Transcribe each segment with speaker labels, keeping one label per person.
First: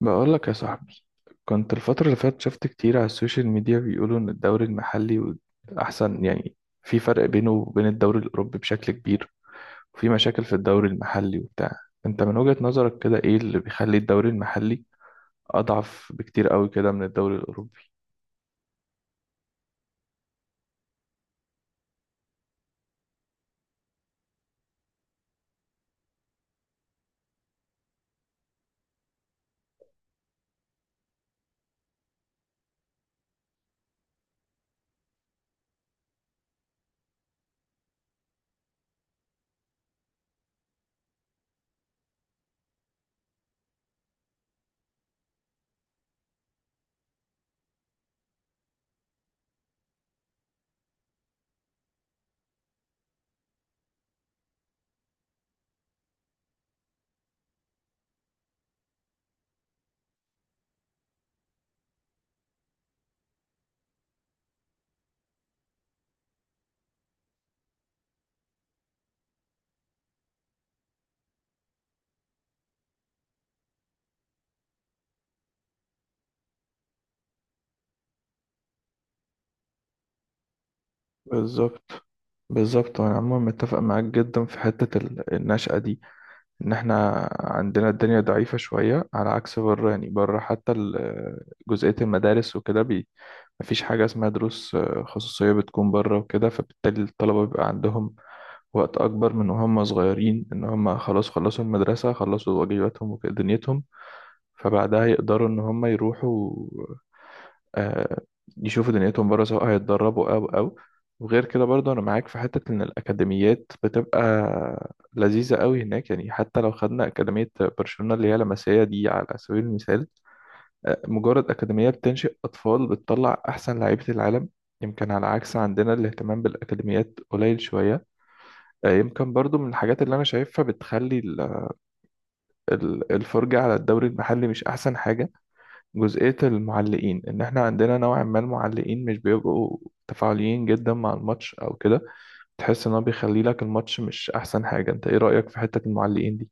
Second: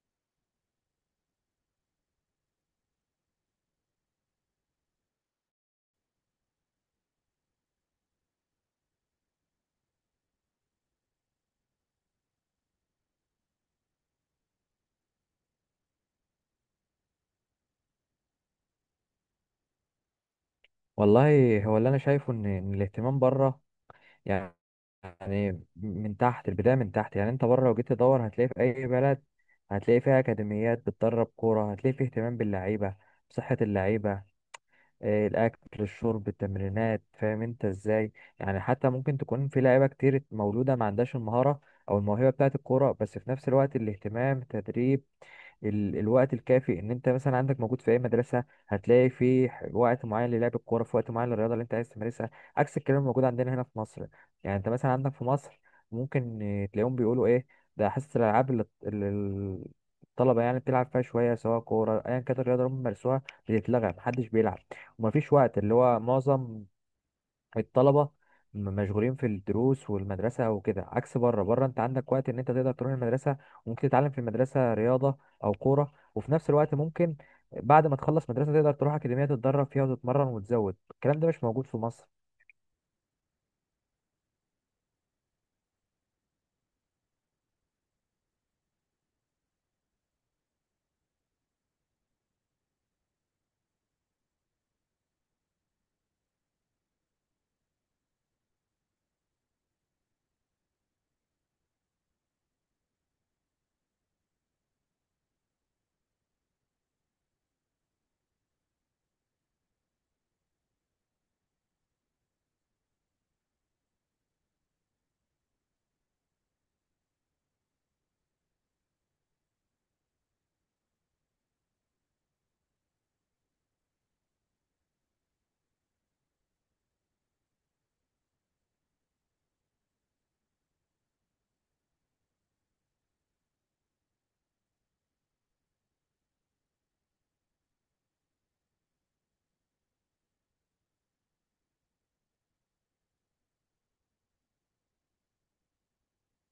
Speaker 1: بقول لك يا صاحبي، كنت الفترة اللي فاتت شفت كتير على السوشيال ميديا بيقولوا إن الدوري المحلي أحسن، يعني في فرق بينه وبين الدوري الأوروبي بشكل كبير وفي مشاكل في الدوري المحلي وبتاع. أنت من وجهة نظرك كده إيه اللي بيخلي الدوري المحلي أضعف بكتير قوي كده من الدوري الأوروبي؟
Speaker 2: والله هو اللي انا شايفه إن الاهتمام بره. يعني يعني من تحت البدايه، من تحت، يعني انت بره لو جيت تدور هتلاقي في اي بلد، هتلاقي فيها اكاديميات بتدرب كوره، هتلاقي في اهتمام باللعيبه، بصحه اللعيبه، الاكل، الشرب، التمرينات، فاهم انت ازاي. يعني حتى ممكن تكون في لعيبه كتير مولوده ما عندهاش المهاره او الموهبه بتاعه الكوره، بس في نفس الوقت الاهتمام، التدريب، الوقت الكافي، ان انت مثلا عندك موجود في اي مدرسه هتلاقي في وقت معين للعب الكوره، في وقت معين للرياضه اللي انت عايز تمارسها، عكس الكلام الموجود عندنا هنا في مصر. يعني انت مثلا عندك في مصر ممكن تلاقيهم بيقولوا ايه، ده حصه الالعاب اللي الطلبه يعني بتلعب فيها شويه، سواء كوره ايا كانت الرياضه اللي هم بيمارسوها، بتتلغى، محدش بيلعب، ومفيش وقت، اللي هو معظم الطلبة مشغولين في الدروس والمدرسة وكده. عكس بره انت عندك وقت ان انت تقدر تروح المدرسة، وممكن تتعلم في المدرسة رياضة او كورة، وفي نفس الوقت ممكن بعد ما تخلص مدرسة تقدر تروح أكاديمية تتدرب فيها وتتمرن وتزود. الكلام ده مش موجود في
Speaker 1: بالظبط.
Speaker 2: مصر.
Speaker 1: بالظبط، وأنا عموما متفق معاك جدا في حتة النشأة دي، ان احنا عندنا الدنيا ضعيفة شوية على عكس بره. يعني بره حتى جزئية المدارس وكده مفيش حاجة اسمها دروس خصوصية بتكون بره وكده، فبالتالي الطلبة بيبقى عندهم وقت أكبر، من وهم صغيرين إن هم خلاص خلصوا المدرسة خلصوا واجباتهم ودنيتهم، فبعدها يقدروا ان هم يروحوا آه، يشوفوا دنيتهم بره، سواء هيتدربوا او. وغير كده برضه انا معاك في حتة ان الاكاديميات بتبقى لذيذة قوي هناك، يعني حتى لو خدنا اكاديمية برشلونة اللي هي لمسية دي على سبيل المثال، مجرد اكاديمية بتنشئ اطفال بتطلع احسن لعيبة العالم. يمكن على عكس عندنا الاهتمام بالاكاديميات قليل شوية. يمكن برضو من الحاجات اللي انا شايفها بتخلي الفرجة على الدوري المحلي مش احسن حاجة، جزئية المعلقين. إن إحنا عندنا نوعا ما المعلقين مش بيبقوا تفاعليين جدا مع الماتش أو كده، تحس إن هو بيخلي لك الماتش مش أحسن حاجة. أنت إيه رأيك في حتة المعلقين دي؟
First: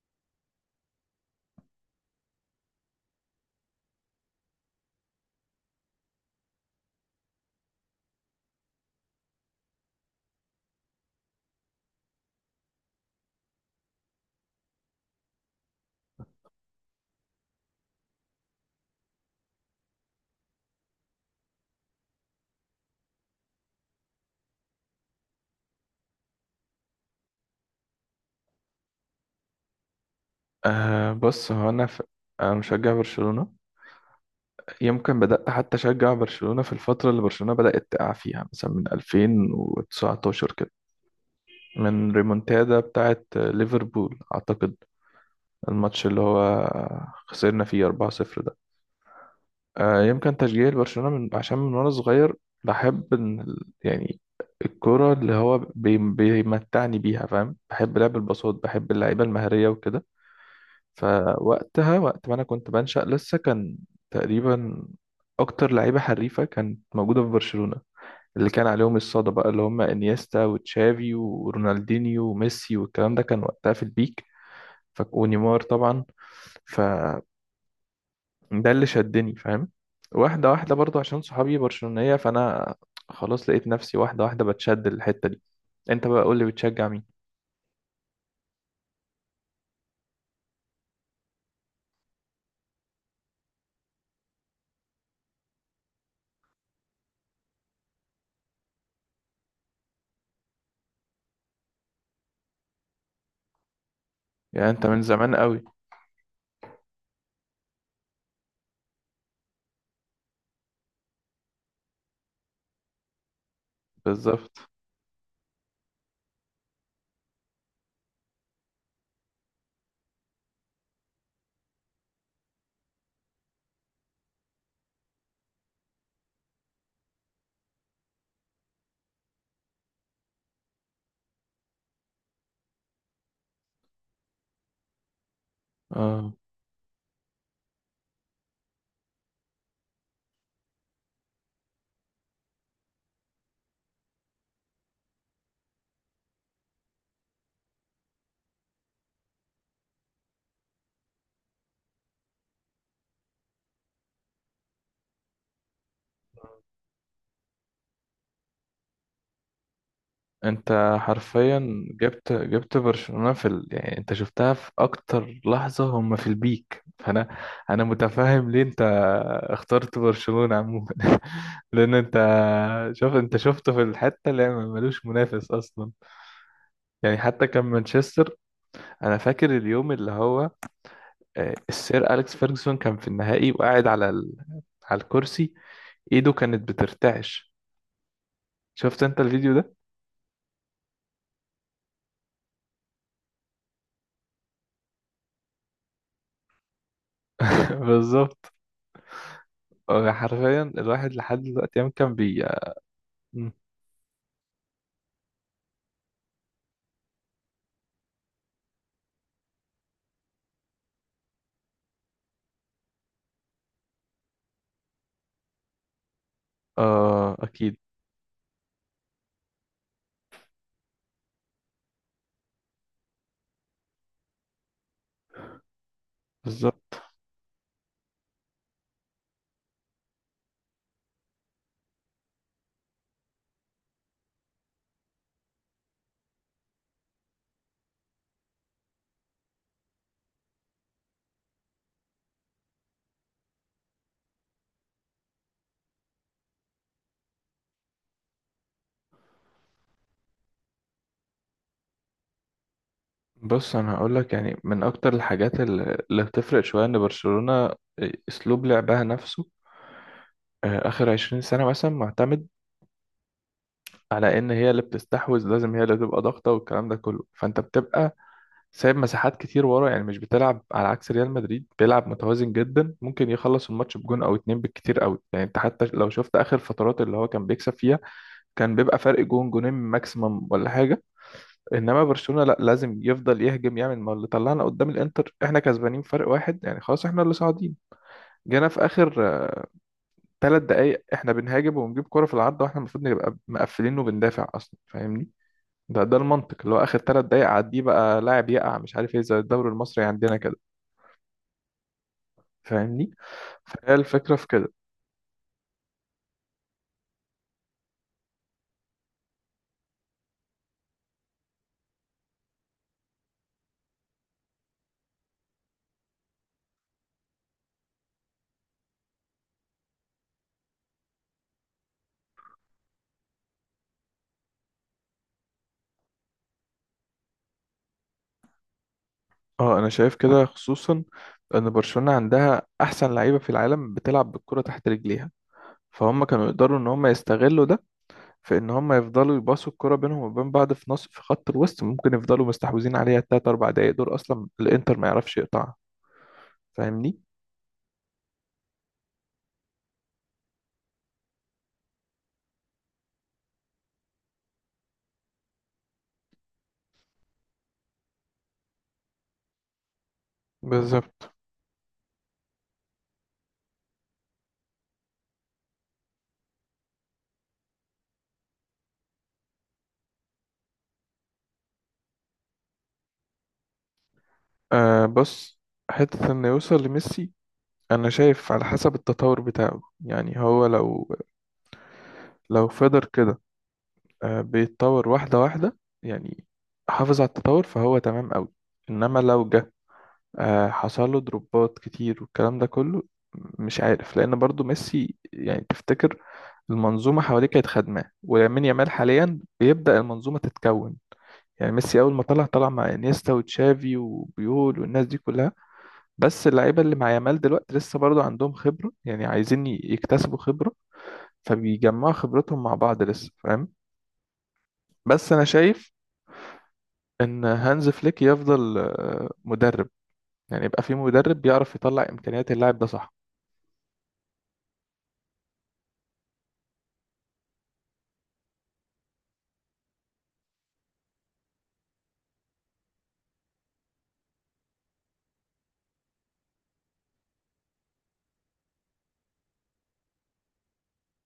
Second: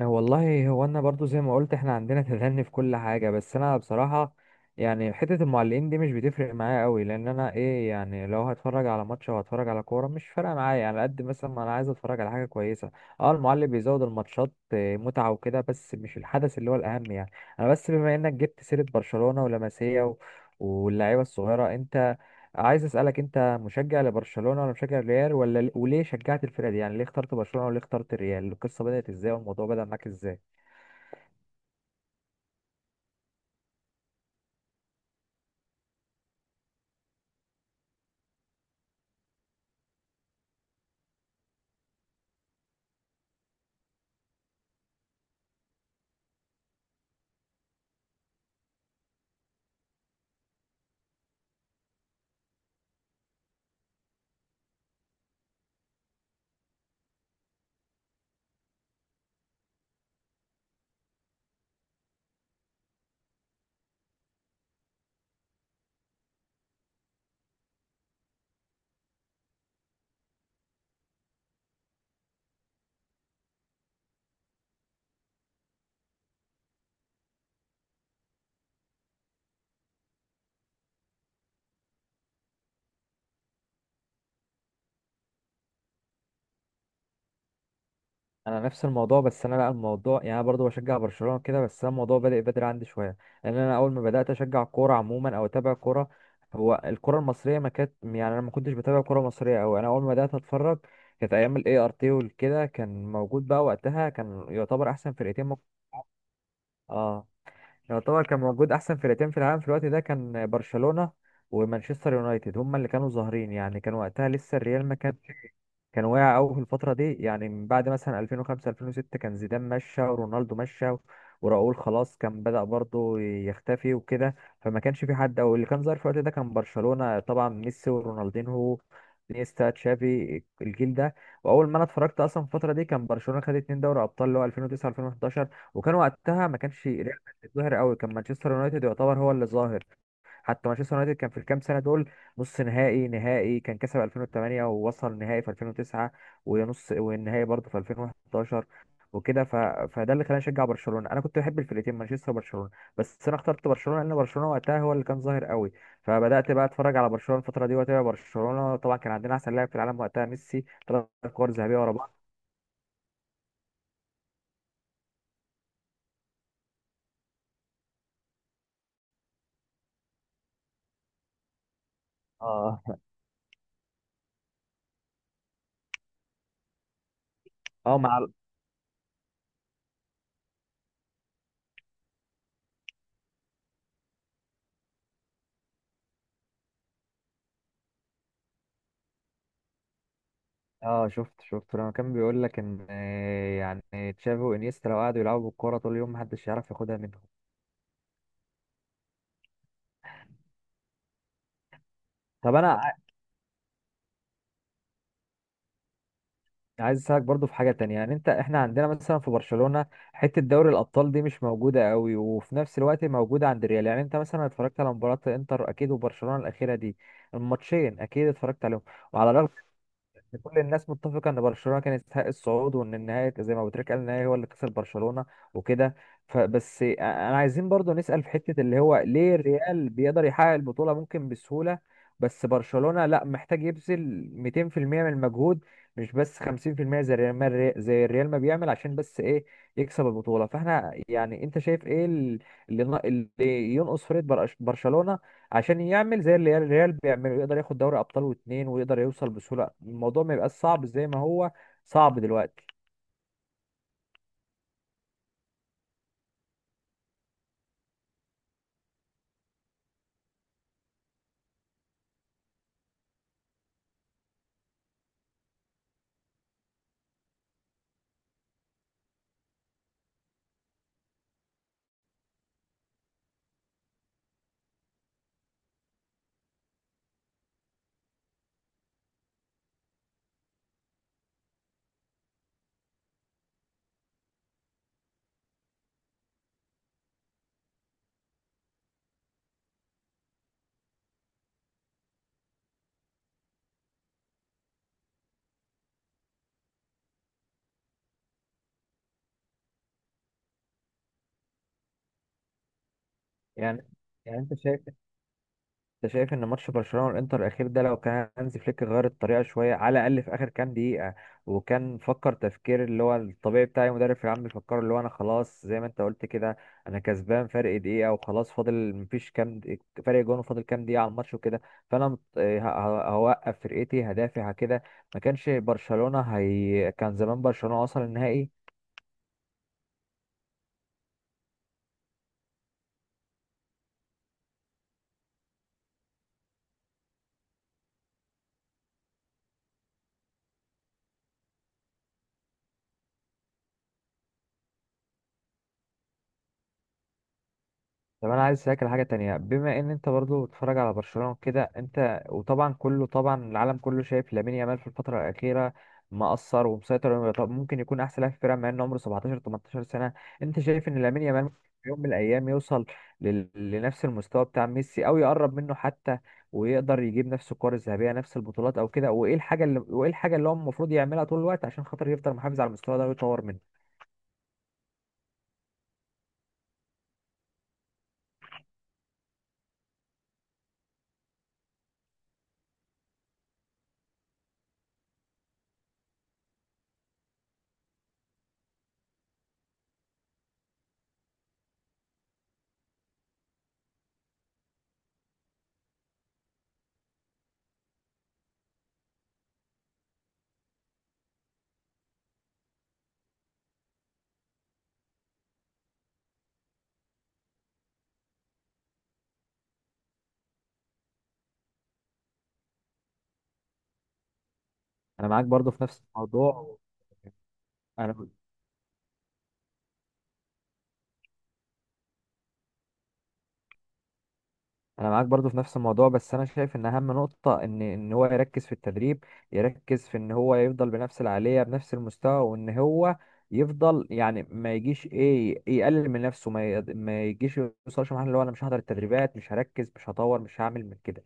Speaker 2: والله هو انا برضو زي ما قلت احنا عندنا تدني في كل حاجه، بس انا بصراحه يعني حته المعلقين دي مش بتفرق معايا قوي، لان انا ايه يعني، لو هتفرج على ماتش او هتفرج على كوره مش فارقه معايا، يعني على قد مثلا ما انا عايز اتفرج على حاجه كويسه. اه، المعلق بيزود الماتشات متعه وكده، بس مش الحدث اللي هو الاهم يعني. انا بس بما انك جبت سيره برشلونه ولاماسيا واللعيبه الصغيره، انت عايز اسالك، انت مشجع لبرشلونه ولا مشجع للريال؟ ولا وليه شجعت الفرقه دي؟ يعني ليه اخترت برشلونه، وليه اخترت الريال؟ القصه بدات ازاي والموضوع بدا معاك ازاي؟
Speaker 1: بص، هو أنا أنا مشجع برشلونة. يمكن بدأت حتى أشجع برشلونة في الفترة اللي برشلونة بدأت تقع فيها، مثلا من 2019 كده، من ريمونتادا بتاعت ليفربول أعتقد، الماتش اللي هو خسرنا فيه 4-0. يمكن تشجيعي لبرشلونة عشان من وأنا صغير بحب إن يعني الكرة اللي هو بيمتعني بيها، فاهم، بحب لعب الباصات بحب اللعيبة المهرية وكده. فوقتها وقت ما أنا كنت بنشأ لسه، كان تقريبا أكتر لعيبة حريفة كانت موجودة في برشلونة، اللي كان عليهم الصدى بقى، اللي هم إنيستا وتشافي ورونالدينيو وميسي، والكلام ده كان وقتها في البيك، ونيمار طبعا. ف ده اللي شدني، فاهم. واحدة واحدة برضو عشان صحابي برشلونية، فأنا خلاص لقيت نفسي واحدة واحدة بتشد الحتة دي. انت بقى قول لي بتشجع مين؟
Speaker 2: انا نفس الموضوع، بس انا لا، الموضوع يعني انا برضه بشجع برشلونه كده، بس انا الموضوع بدا بدري عندي شويه، لان انا اول ما بدات اشجع كوره عموما او اتابع كوره، هو الكوره المصريه ما كانت، يعني انا ما كنتش بتابع كوره مصريه قوي. انا اول ما بدات اتفرج كانت ايام الاي ار تي وكده، كان موجود بقى وقتها، كان
Speaker 1: يعني انت
Speaker 2: يعتبر
Speaker 1: من
Speaker 2: احسن
Speaker 1: زمان
Speaker 2: فرقتين
Speaker 1: قوي.
Speaker 2: اه، يعتبر كان موجود احسن فرقتين في العالم في الوقت ده، كان برشلونة ومانشستر يونايتد هما اللي كانوا ظاهرين. يعني كان وقتها لسه
Speaker 1: بالظبط.
Speaker 2: الريال ما كانش، كان واقع قوي في الفترة دي، يعني من بعد مثلا 2005 2006 كان زيدان مشى ورونالدو مشى وراؤول خلاص كان بدأ برضه يختفي وكده. فما كانش في حد، او اللي كان ظاهر في الوقت ده كان برشلونة، طبعا ميسي ورونالدينهو، نيستا، تشافي، الجيل ده. واول ما انا اتفرجت اصلا في الفتره دي كان برشلونه خد اتنين دوري ابطال اللي هو 2009 2011، وكان
Speaker 1: اه،
Speaker 2: وقتها ما كانش ريال مدريد ظاهر قوي، كان مانشستر يونايتد يعتبر هو اللي ظاهر. حتى مانشستر يونايتد كان في الكام سنه دول نص نهائي، نهائي، كان كسب 2008 ووصل نهائي في 2009 ونص والنهائي برضه في 2011 وكده. فده اللي خلاني اشجع برشلونه. انا كنت بحب الفرقتين مانشستر وبرشلونه، بس انا اخترت برشلونه لان برشلونه وقتها هو اللي كان ظاهر قوي. فبدات بقى اتفرج على برشلونه الفتره دي واتابع برشلونه، طبعا كان عندنا احسن لاعب في العالم وقتها ميسي،
Speaker 1: انت
Speaker 2: ثلاث كور ذهبيه
Speaker 1: حرفيا
Speaker 2: ورا بعض.
Speaker 1: جبت برشلونة في يعني انت شفتها في اكتر لحظة هم في البيك، فانا انا متفاهم ليه انت اخترت برشلونة عموما. لان انت،
Speaker 2: اه.
Speaker 1: شوف، انت شفته في الحتة اللي ملوش منافس اصلا، يعني حتى كان
Speaker 2: اه.
Speaker 1: مانشستر. انا فاكر اليوم اللي هو السير اليكس فيرجسون كان في النهائي وقاعد على على الكرسي، ايده كانت بترتعش. شفت انت الفيديو ده؟
Speaker 2: اه، شفت لما كان بيقول لك ان يعني تشافي وانيستا لو قعدوا يلعبوا بالكوره طول اليوم محدش يعرف ياخدها منهم.
Speaker 1: بالظبط. حرفيا الواحد لحد دلوقتي، يوم كان
Speaker 2: طب انا
Speaker 1: مم.
Speaker 2: عايز اسالك برضو في حاجه تانية، يعني انت، احنا عندنا مثلا في برشلونه حته دوري الابطال دي مش موجوده قوي، وفي نفس الوقت موجوده عند الريال. يعني انت مثلا اتفرجت على مباراه انتر اكيد وبرشلونه الاخيره دي،
Speaker 1: اه اكيد.
Speaker 2: الماتشين اكيد اتفرجت عليهم. وعلى الرغم إن كل الناس متفقة إن برشلونة كانت تستحق الصعود، وإن النهاية زي ما أبو تريكة قال النهاية هو اللي كسب برشلونة وكده، فبس
Speaker 1: بالظبط.
Speaker 2: أنا عايزين برضو نسأل في حتة اللي هو ليه الريال بيقدر يحقق البطولة ممكن بسهولة، بس برشلونة لا، محتاج يبذل 200% من المجهود، مش بس 50% زي الريال ما، زي الريال ما بيعمل عشان بس إيه، يكسب البطولة. فاحنا يعني، أنت شايف إيه اللي ينقص فريق برشلونة عشان يعمل زي اللي الريال بيعمله، يقدر ياخد دوري ابطال واتنين ويقدر يوصل بسهوله، الموضوع ما يبقاش صعب زي ما هو صعب دلوقتي؟
Speaker 1: بص انا هقول لك، يعني من اكتر الحاجات اللي بتفرق شويه ان برشلونه، اسلوب لعبها نفسه اخر 20 سنه مثلا معتمد على ان هي اللي بتستحوذ، لازم هي اللي تبقى ضاغطه والكلام ده كله، فانت بتبقى سايب مساحات كتير ورا، يعني مش بتلعب. على عكس ريال مدريد بيلعب متوازن جدا، ممكن يخلص الماتش بجون او اتنين بالكتير قوي. يعني انت حتى لو شفت اخر فترات اللي هو كان بيكسب فيها، كان بيبقى فرق جون جونين ماكسيمم ولا حاجه. انما برشلونه لا، لازم يفضل يهجم، يعمل ما اللي طلعنا قدام الانتر، احنا كسبانين فرق واحد يعني خلاص احنا اللي صاعدين، جينا في اخر 3 دقايق احنا بنهاجم وبنجيب كرة في العارضه واحنا المفروض نبقى مقفلين وبندافع اصلا، فاهمني. ده المنطق، اللي هو اخر 3 دقايق عديه بقى لاعب يقع مش عارف ايه، زي الدوري المصري عندنا كده، فاهمني.
Speaker 2: يعني
Speaker 1: فهي الفكرة
Speaker 2: يعني
Speaker 1: في
Speaker 2: انت
Speaker 1: كده.
Speaker 2: شايف انت شايف ان ماتش برشلونه والانتر الاخير ده لو كان هانزي فليك غير الطريقه شويه على الاقل في اخر كام دقيقه، وكان فكر تفكير اللي هو الطبيعي بتاع اي مدرب في العام، بيفكر اللي هو انا خلاص زي ما انت قلت كده، انا كسبان فرق دقيقه وخلاص، فاضل مفيش فرق جون، وفاضل كام دقيقه على الماتش وكده، فانا هوقف فرقتي، هدافع كده، ما كانش برشلونه، هي كان زمان برشلونه وصل النهائي.
Speaker 1: اه انا شايف كده، خصوصا ان برشلونة عندها احسن لعيبة في العالم بتلعب بالكرة تحت رجليها، فهم كانوا يقدروا ان هم يستغلوا ده في ان هم يفضلوا يباصوا الكرة بينهم وبين بعض في نص في خط الوسط، ممكن يفضلوا مستحوذين عليها التلات اربع دقايق دول اصلا الانتر ما يعرفش يقطعها، فاهمني.
Speaker 2: طب انا عايز اسالك على حاجه تانية، بما ان انت برضو بتتفرج على برشلونه وكده انت، وطبعا كله، طبعا العالم كله شايف لامين يامال في الفتره الاخيره مأثر ومسيطر، طب ممكن يكون احسن لاعب في الفرقه مع ان عمره 17 18 سنه. انت شايف ان لامين
Speaker 1: بالظبط.
Speaker 2: يامال ممكن في يوم من الايام يوصل لنفس المستوى بتاع ميسي او يقرب منه حتى، ويقدر يجيب نفس الكور الذهبيه، نفس البطولات او كده؟ وايه الحاجه اللي، هو المفروض يعملها طول الوقت عشان خاطر يفضل محافظ على المستوى ده ويطور منه؟
Speaker 1: بص، حتة انه يوصل لميسي انا شايف على حسب التطور بتاعه. يعني هو لو فضل كده بيتطور واحدة واحدة، يعني حافظ على التطور فهو تمام قوي. انما لو جه حصل له دروبات كتير والكلام ده كله، مش عارف. لان برضو ميسي، يعني تفتكر المنظومة حواليه كانت خدماه؟ ولامين يامال حاليا بيبدأ المنظومة تتكون. يعني ميسي اول ما طلع، طلع مع انيستا وتشافي وبيول والناس دي كلها، بس اللعيبة اللي مع يامال دلوقتي لسه برضو عندهم خبرة، يعني عايزين يكتسبوا خبرة، فبيجمعوا خبرتهم مع بعض لسه، فاهم.
Speaker 2: انا
Speaker 1: بس انا
Speaker 2: معاك برضو في
Speaker 1: شايف
Speaker 2: نفس الموضوع
Speaker 1: ان هانز
Speaker 2: انا
Speaker 1: فليك يفضل مدرب، يعني يبقى في مدرب بيعرف يطلع امكانيات اللاعب ده، صح.
Speaker 2: انا معاك برضو في نفس الموضوع، بس انا شايف ان اهم نقطة ان هو يركز في التدريب، يركز في ان هو يفضل بنفس العالية، بنفس المستوى، وان هو يفضل، يعني ما يجيش ايه يقلل من نفسه، ما يجيش يوصلش لمرحلة اللي هو انا مش هحضر التدريبات، مش هركز، مش هطور، مش هعمل من كده.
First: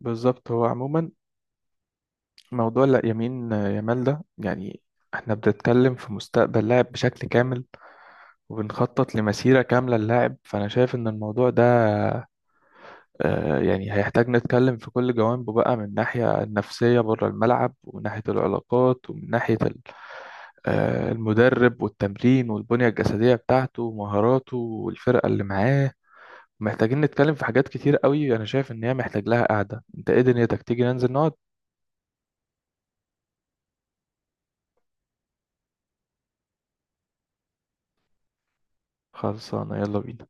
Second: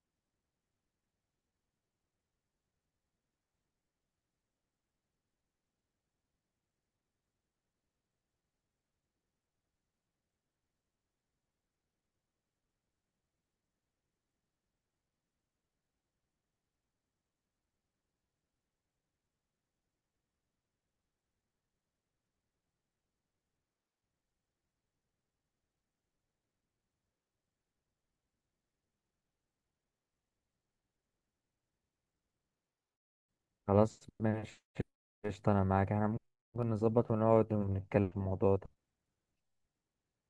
Speaker 1: بالظبط. هو عموما موضوع لا يمين يامال ده، يعني احنا بنتكلم في مستقبل لاعب بشكل كامل وبنخطط لمسيرة كاملة للاعب، فانا شايف ان الموضوع ده يعني هيحتاج نتكلم في كل جوانبه بقى، من ناحية النفسية بره الملعب، ومن ناحية العلاقات، ومن ناحية المدرب والتمرين والبنية الجسدية بتاعته ومهاراته والفرقة اللي معاه. محتاجين نتكلم في حاجات كتير قوي، انا شايف ان هي محتاج لها قعدة. انت ايه دنيتك؟ تيجي ننزل نقعد.
Speaker 2: خلاص ماشي، قشطة انا معاك، احنا ممكن نظبط ونقعد ونتكلم في الموضوع ده.
Speaker 1: خلصانة، يلا بينا.